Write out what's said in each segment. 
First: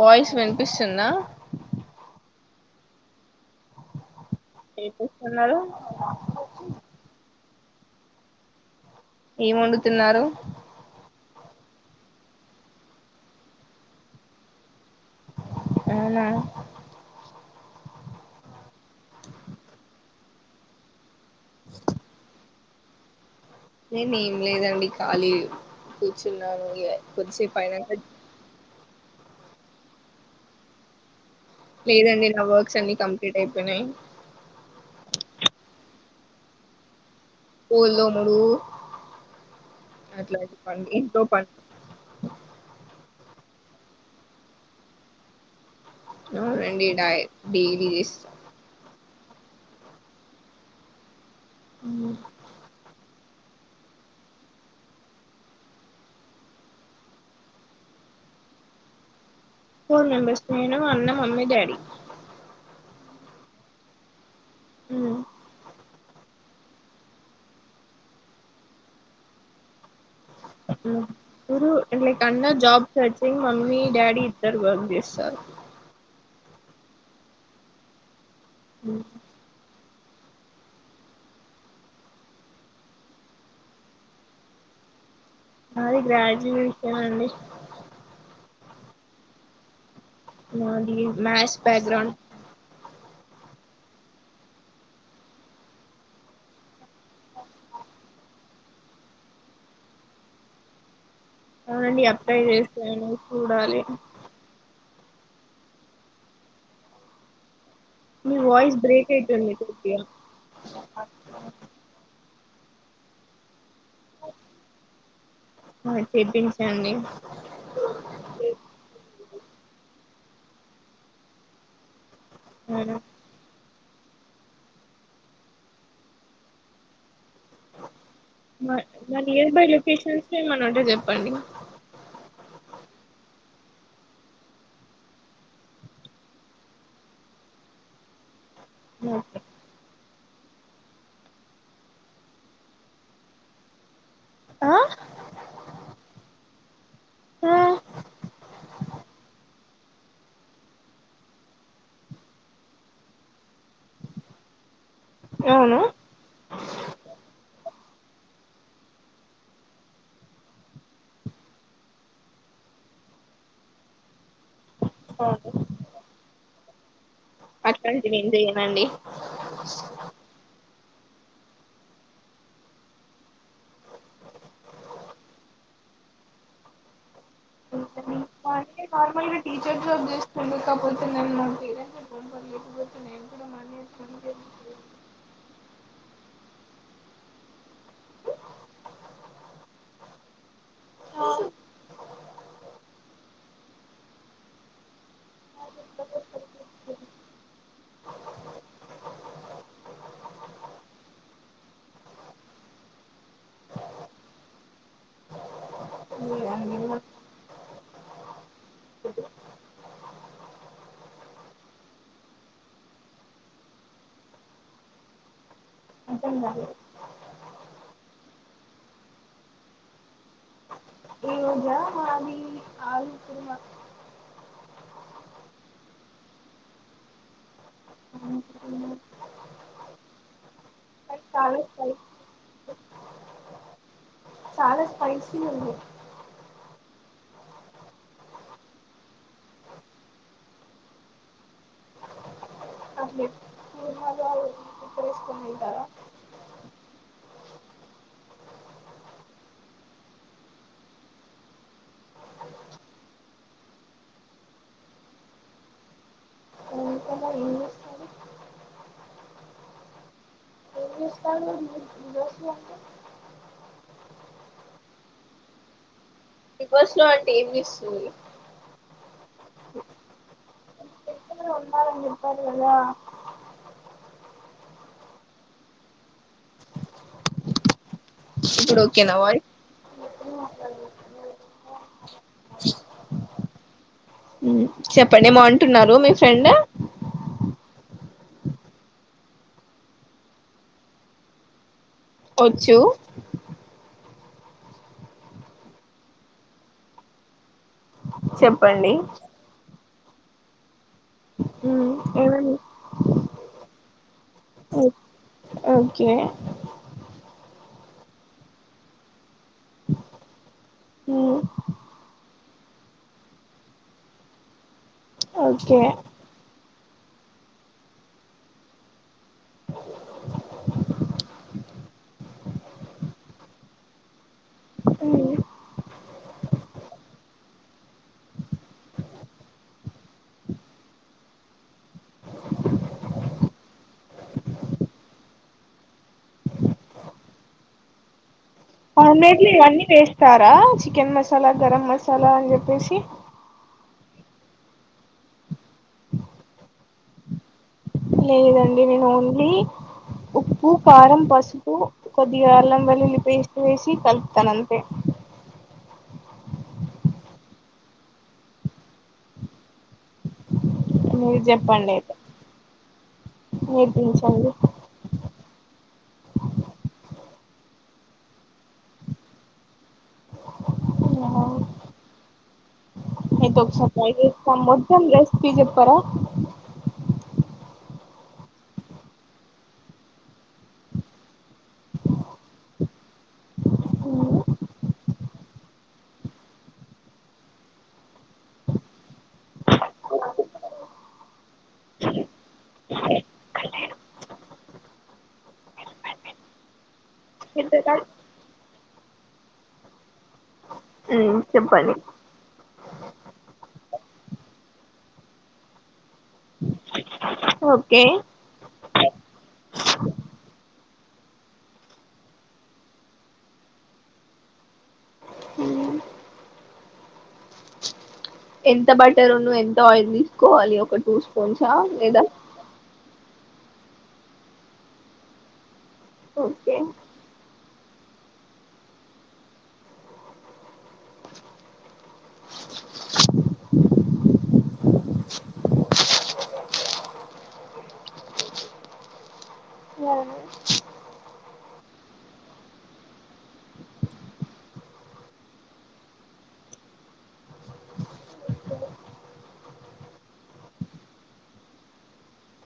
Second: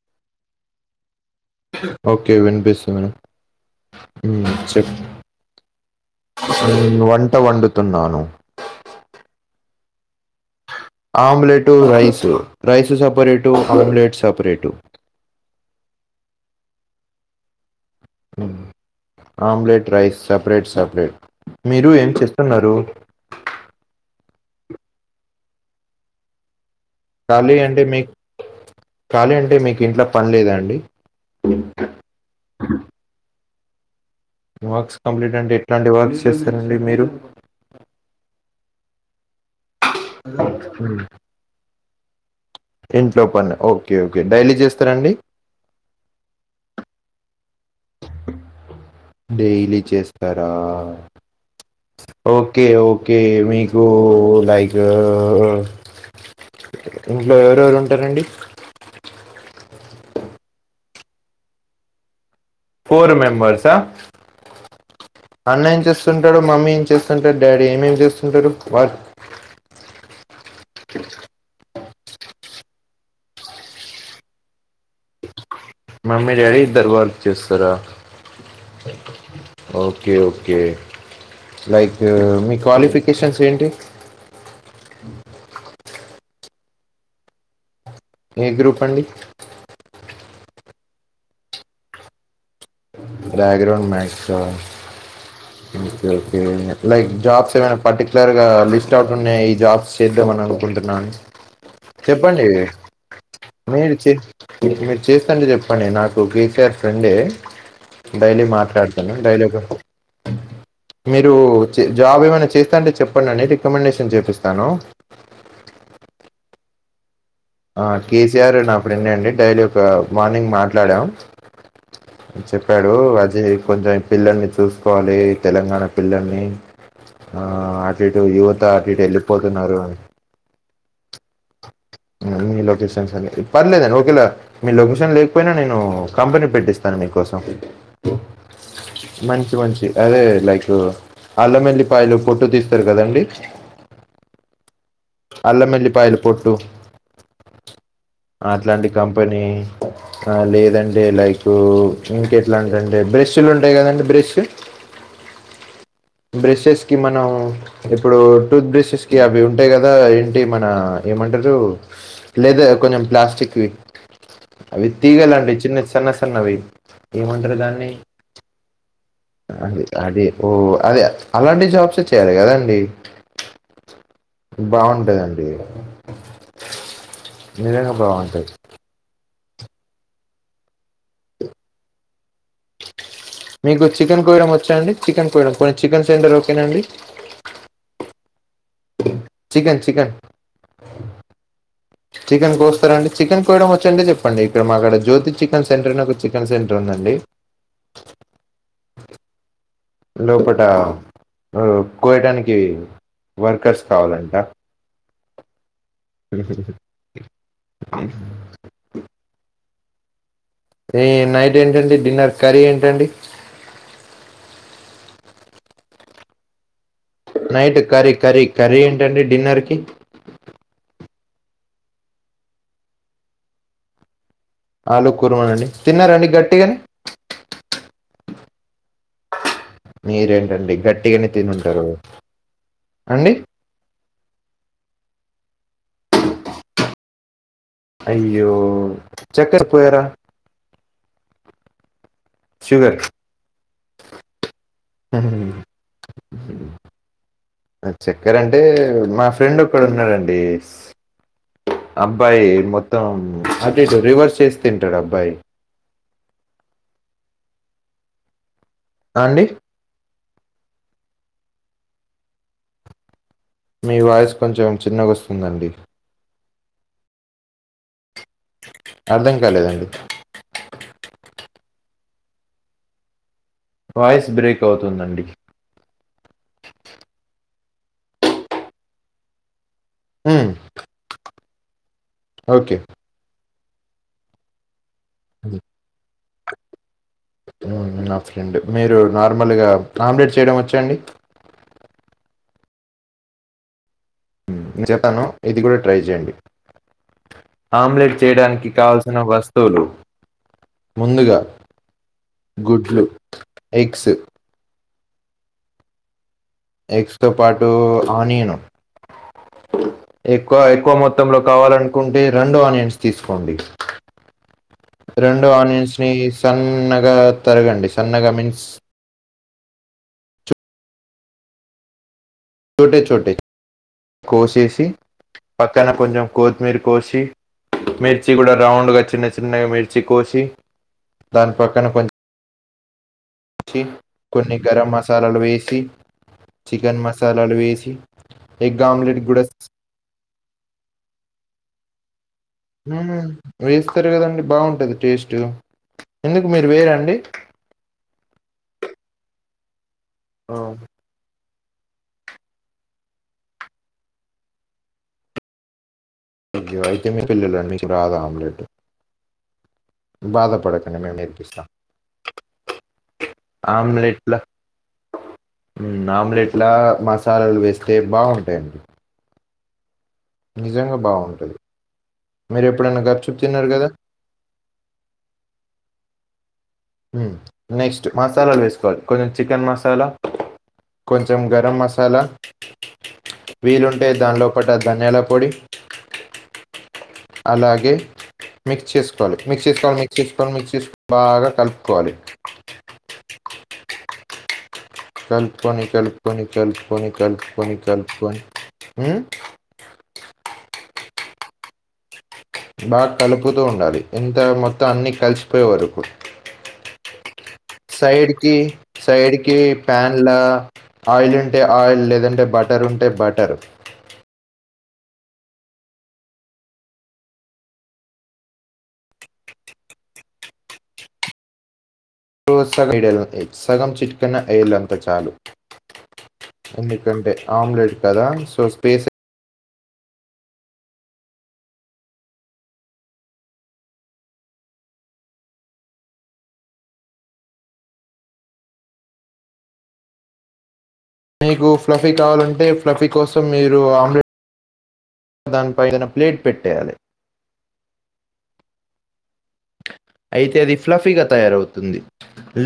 Voice వినిపిస్తుంద okay వీనిపిస్తుంద వినిపిస్తుందా తిన్నాను ఏం వండుతున్నారు. Omelette rice rice separate omelette separate అవునా ఆమ్లెట్ రైస్ సపరేట్ సపరేట్ మీరు ఏం చేస్తున్నారు నేను ఏం లేదండి ఖాళీ కూర్చున్నాను ఇగ కొద్ది ఖాళీ సేపు అంటే అయినంకా మీ ఖాళీ అంటే మీకు ఇంట్లో పని లేదా అండి లేదండి నా వర్క్స్ అన్ని కంప్లీట్ అయిపోయినయి వర్క్స్ కంప్లీట్ అంటే ఎట్లాంటి వర్క్స్ చేస్తారు అండి మీరు బోల్ తోముడు అట్లాంటి పనులు ఉమ్ ఇంట్లో పనులు ఇంట్లో పనా ఓకే ఓకే డైలీ చేస్తారా అండి ఎవరండీ నాయ [unintelligible] డెైలీ చేస్తారా ఓకే ఓకే ఓకే మీకు లైక్ ఇంట్లో ఎవరెవరు ఉంటారంండి ఫోర్ మెంబెర్స్ నేను అన్న మమ్మీ డాడీ ఫోర్ మెంబర్స్ ఆ అన్న ఏం చేస్తుం స్తుంటారు మమ్మీ ఏం చేస్తుంటారు డాడీ ఏమేం చేస్తుంటడు వాట్ ఉమ్ తురు అయామ్ లైక్ అన్న జాబ్ సర్చింగ్ మమ్మీ డాడీ ఇద్దరు వర్క్ చేస్తారు మమ్మీ డాడీ ఇద్దరు వర్క్ చేస్తారా ఉమ్ హూ ఓకే ఓకే లైక్ మీ క్వాలిఫికేషన్స్ ఏంటి చుపిస్తానండి ఏ గ్రూప్ అండి నాది maths background background maths ఆ ఒకె ఒకే ఎట్ల జాబ్స్ ఏమనా పర్టికులర్ గా లిస్ట్ ఔట్ ఉన్నయ్ ఈ జాబ్స్ చేద్దామని అనుకుంటున్నాను అవునండి అప్లై చెప్పండి చేసాను చూడాలి చేస్తంటె చెప్పండి నాకు కేసీఆర్ ఫ్రెండే మీ డైలీ వాయిస్ బ్రేక్ మాట్లాడుతాను డైలీ అయితుంది కొద్దిగా మీరు జాబ్ ఏమైనా చేస్ డె చెప్పండండి రికమెండేషన్ చేపిస్తాను చండి ఆ కేసీఆర్ అ అప్పుడుండండి డైరెక్ట్ గా మార్నింగ్ మాట్లాడాం చెప్పాడు అవునా అజయ్ కొంచెం పిల్లల్ని చూసుకోవాలి తెలంగాణ పిల్లల్ని ఆ అటు ఇటు యువత మా అటు ఇటు మా నియర్ బై ఎళ్ళిపోతున్నారు లొకేషన్స్ ఏమన్నా చెప్పండి మీ లొకేషనన్స్ అ పర్లేదండి ఓకేలా మీ లొకేషన్ లేకపోయినా నేను కంపెనీ పెట్టిస్తాను మీకోసం ఓకే మంచి మంచి అదే లైక్ అల్లమెల్లిపాయలు పొట్టు తీస్తారు కదండి ఆ అల్లమెల్లిపాయలు పొట్టు ఆ అట్లాంటి కంపెనీ ఆ లేదంటే లైక్ ఇంక ఎట్లాంటి దంటె బ్రష్లు ఉంటాయి కదండి బ్రష్ అవును బ్రెషెస్ కి మనం ఇప్పుడు టూత్ బ్రషెస్ కి అవి ఉంటాయి కదా ఏంటి మన ఏమంటారు లేదర్ కొంచెం ప్లాస్టిక్వి అవి తీగలండి చిన్న చిన్న న్నవే పటుకండి నేం చెయనండి అదే అదే ఓ అదే అలాంటి జాబ్సే చేయాలి కదండి బాగుంటందండి నిజంగా బాగుంటది అే నార్మల్గా టీచర్ జాబ్ చేస్తుండే కాకపోతే నేను మ పేరెంట్ మీకు చికెన్ కోయడం వచ్చాండి చికెన్ కోయడం పొని చికెన్ సెంటర్ ఒక్కేనాండి చికెన్ చికెన్ ఆ చికెన్ కోస్తారంండి చికెన్ కోయడం వచ్చంటే చెప్పండి ఇక్కడ మాక్కడ జ్యోతి చికెన్ సెంటర్ని ఒక చికెన్ సెంటర్ ఉందండి లోపల కోయటానికి వర్కర్స్ కావాలంట ఈ నైట్ ఏంటండి డిన్నర్ కర్రీ ఏంటండి అర్థం కాలే నైట్ కర్రీ కర్రీ కర్రీ ఏంటండి డిన్నర్కి ఏజాది ఆవి ఆలు కూరమనండి తిన్నారాండి గట్టిగాని ఉవాళ్ళు నీరేంటండి గట్టిగానే తినింటారు అండి చాాలా స్పైసి ఉంది అయ్యో చక్కర్ పోయరా షుగర్ చక్కర అంటే మా ఫ్రెండ్ ఒకక్కడ ఉన్నాడండి అబ్బాయి మొత్తం అ రివర్స్ చేసి తింటాడు అబ్బాయి బిగ్ బాస్ లో ఏం చేస్తారు అండి [unintelligible] మీ వాయిస్ కొంచెం చిన్నగస్తుందండి బిగ్ బస్ లో అంటే ఏం చేస్తారు అర్థం కాలేదండి ఉన్నారూ అని చెప్పారు కదా వాయిస్ బ్రేక్ అవుతుందండి ఇప్పుడు ఓకేనా వయ అ ఓకే ఉ చెప్పండి బాగుంటున్నారు మీే ఫ్రెండ్ నా ఫ్రెండ్ మీరు నార్మల్గా ఆమ్లెట్ చేయడం వచ్చాండి వచ్చు నేను చెతాను ఇది కూడా ట్రై చేయండి ఆమ్లెట్ చేయడానికి చెప్పండి కావల్సిన వస్తువులు ముందుగా ఏమేమి గుడ్లు ఎగ్స్ ఓకే ఎగ్స్ తో పాటు ఆనియను ఎక్కువ ఎక్కువ మొత్తంలో కావాలనుకుంటే రెండు ఆనియన్స్ తీసుకోండి రెండు ఓకే ఆనియన్స్ ని సన్న గా తరగండి సన్నగా మీన్స్ చోటే చోటే కోస్ చేసి పక్కన కొంచెం కొత్తిమీర్ కోసి మిర్చి కూడా రౌండ్గా చిన్న చిన్నగా మిర్చి కోసి దాని పక్కన కొంచం కొన్ని గరం మసాలాలు వేసి చికెన్ మసాలాలు వేసి ఎగ్ ఆమ్లెట్ కూడా లో ఇవన్నీ వేస్తారా చికెన్ మసాలా గరం మసాలా అని చెప్పేసి ఏస్ వస్తారు కదండి బాగుంటది టేస్ట్ ఎందుకు మీరు వేయరండి లేదండి నేను ఓన్లీ ఆ, ఉప్పు కారం పసు ప్పు కొద్దిగా అల్లంవెల్లులి పేస్ట్ వేసి కల్పుతానంతే అయితే మీ పిల్లల నీకు రాద ఆమ్లెట్ బాధపడక నేనే మీరు నేర్పిస్తా చెప్పండి అయితే ఆమ్లెట్ల నేర్పించండి అ ఆమ్లెట్లా మాస్ సాలలు వేస్తే బాగుంటాయండి నిజంగా ఆహా బాగుంటది. మీరెప్పుడైనా గప్‌చుప్ అతే ఒక తిన్నారు గదా! సార్ ట్రై చేస్తాం మొత్తాం రెసిపీ చెప్పారా ఉ నెక్స్ట్ మసాలాలు వేసుకోవాలి కొంచెం చికెన్ మసాలా కొంచెం గరం మసాలా వీలుంటే దాంలో ఒక డజ్ గంగాల పొడి అలాగే మిక్స్ చేసుకోవాలి మిక్స్ చేసుకోవాలి మిక్స్ చేసుకోని మిక్స్ చేసుకొని మిక్స్ చేసుకొని బాగా కలుపుకోవాలి కలుపుకొని కలుపుకొని కలుపుకొని కలుపుకొని కలుపుకొని ఉ ఉ చెప్పండి బాగా కలుపుతూ ఉండాలి ఇంత మొత్తం అన్నీ కలిసిపోయే వరకు ఓకే సైడ్ కి సైడ్ కి ప్యాన్ల ఆయిల్ ఉంటే ఆయిల్ లేదంటే బటర్ ఉంటే బటర్ ఎంత బట్టర్ ఉన్న ఎంత ఆయిల్ తీసుకోవాలి ఒక టూ స్పూన్ చ లేదా [unintelligible] సగం చిట్కన్న ఏల్ అంత చాలు ఓకే ఎందుకంటే ఆమ్లెట్ కదా సో స్పేస్ మీకు ఫ్లఫీ కావాలంటే ఫ్లఫీ కోసం మీరు ఆమ్లెట్ దానిపై ఏదైనా ప్లేట్ పెట్టేయాలే అయితే అది ఫ్లఫీగా తయారవుతుంది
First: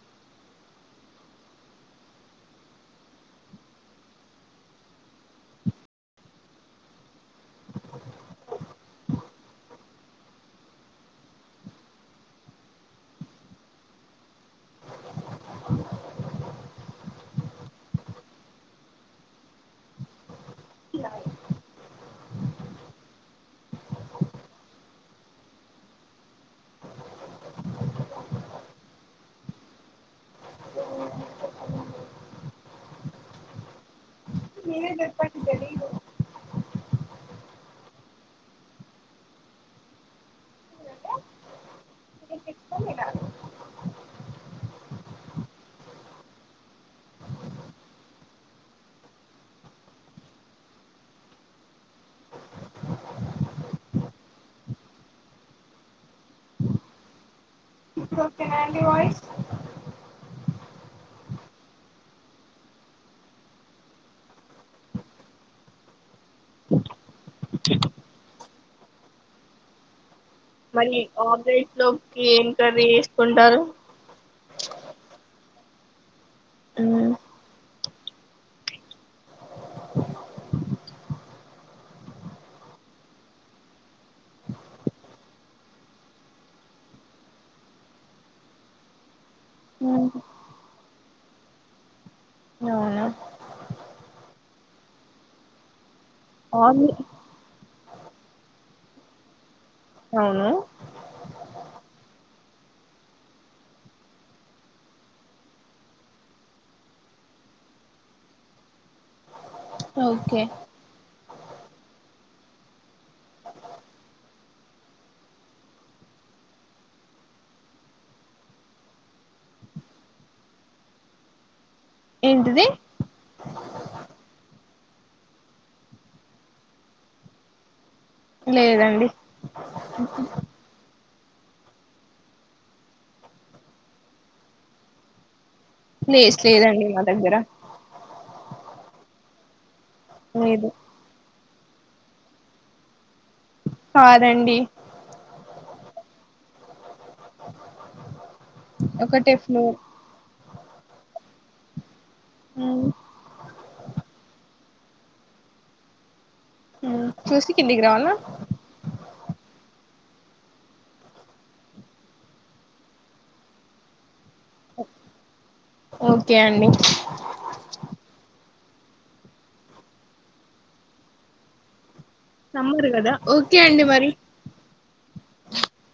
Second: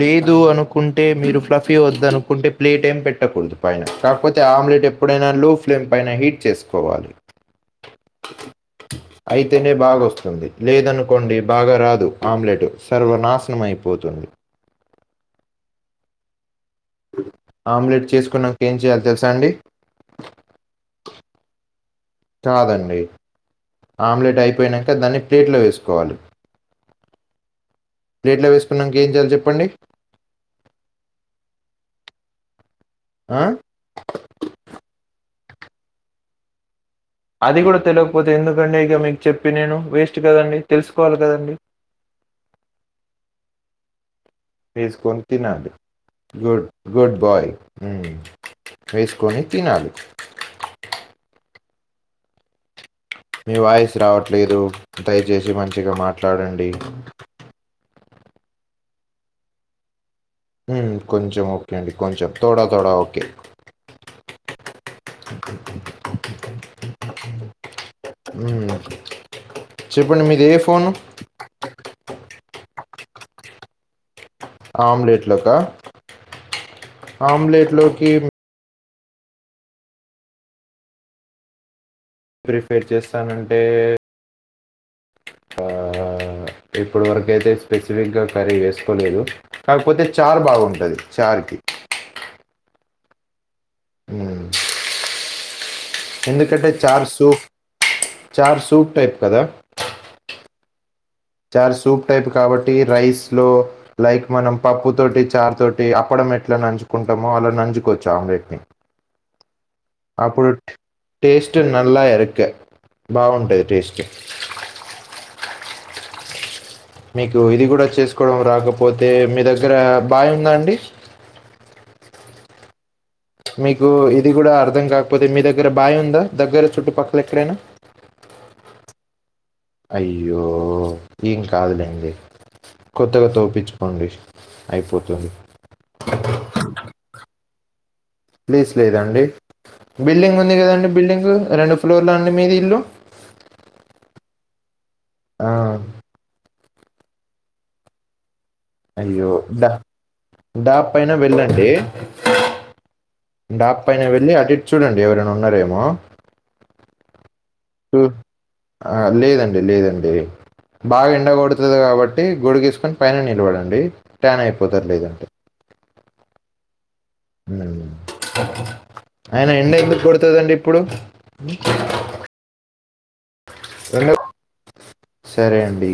లేదు అనుకుంటే మీరు ఫ్లఫీ వదు అనుకుంటే ప్లేట్ ఏం పెట్టకూడదు పైన కాకపోతే ఆమ్లెట్ ఎప్పుడైనా లో ఫ్లేమ్ పైన హీట్ చేసుకోవాలి అయితేనే బాగా వస్తుంది లేదనుకోండి బాగా రాదు ఆమ్లెట్ సర్వనాశనంమైపోతుంది ఆమ్లెట్ చేసుకున్నాక ఏం చేయాలో తెలుసా అండి కాదండి ఆమ్లెట్ అయిపోయినంక దాన్ని ప్లేట్లో వేసుకోవాలి ప్లేట్లో వేసుకున్నాక ఏం చేయాలి చెప్పండి ఆ మీరే చెప్పండి తెలీదు అది కూడా తెలియకపోతే ఎందుకంటే ఇక మీకు చెప్పి నేను వేస్ట్ కదండి తెలుసుకోవాలి కదండి వేసుకొని తినాలి గుడ్ గుడ్ బాయ్ ఉమ్ వేసుకొని తినాలి మీ వాయిస్ రావట్లేదు దయచేసి మంచిగా మాట్లాడండి ఇప్పుడు ఓకేన అండి వాయిస్ ఉమ్ కొంచెం ఓకే అండి కొంచెం తోడా తోడా ఓకే ఉమ్ చెప్ మరి ఆన్లైట్ లోకి ఏం కర్రి కొంటారు ఆమ్లెట్ లోకా ఆమ్లెట్ లో హీడ్ ప్రిఫేర్ చేస్తానంటే ఆ ఇప్పటి వరక అయితే స్పెసిఫిక్గా కర్రీ వేసుకోలేదు కాకపోతే చార్ బాగుంటంది చార్ కి అవునా అమ్ ఎందుకంటే ఆమ్లె చార్ సూ చార్ సూప్ టైప్ కదా అవును చార్ సూప్ టైప్ కాబట్టి రైస్ లో లైక్ మనం పప్పు తోటి చార్ తోటి అప్పడం ఎట్లా నంచుకుంటామో అలా నంచుకోవచ్చు ఆమ్లెట్ని ఓకే అప్పుడు టేస్ట్ నలా ఎరికా బాగుంటది టేస్ట్ మీకు ఇది కూడా చేసుకోవడం రాకపోతే మీ దగ్గర బావి ఉందా అండి ఏంటిది మీకు ఇది కూడా అర్థం కాకపోతే మీ దగ్గర బావి ఉందా దగ్గర చుట్టుపక్కల ఎక్కడైనా లేదండి అయ్యో ఏం కాదులేండి కొత్తగా తోపించుకోండి అయిపోతుంది ప్లేస్ లేదండి మా దగ్గర ప్లేస్ లేదండి బిల్డింగ్ ఉంది లేదు కదండి బిల్డింగ్ రెండు ఫ్లోర్లా అండి మీ ఇల్లు కాదండి ఆ అయ్యో ఒకటే ఫ్లోర్ డాబా పైన వెళ్ళండి డాబ్ పైన వెళ్ళి అటు ఇటు చూడండి ఎవరైనా ఉన్నారేమో ఆమ్ ఉమ్ ఆ లేదండి లేదండి బాగా ఎండ కొడుతుంది కాబట్టి గుడి గేసుకొని పైన నిలబడండి ట్యాన్ అయిపోతారు లేదంటే ఓకే అండి హ్మ్మ్ అయినా ఎండ ఎందుకు కొడతదండి ఇప్పుడు నమ్మరు కదా ఓకే అండి మరి ఎండ సరే అండి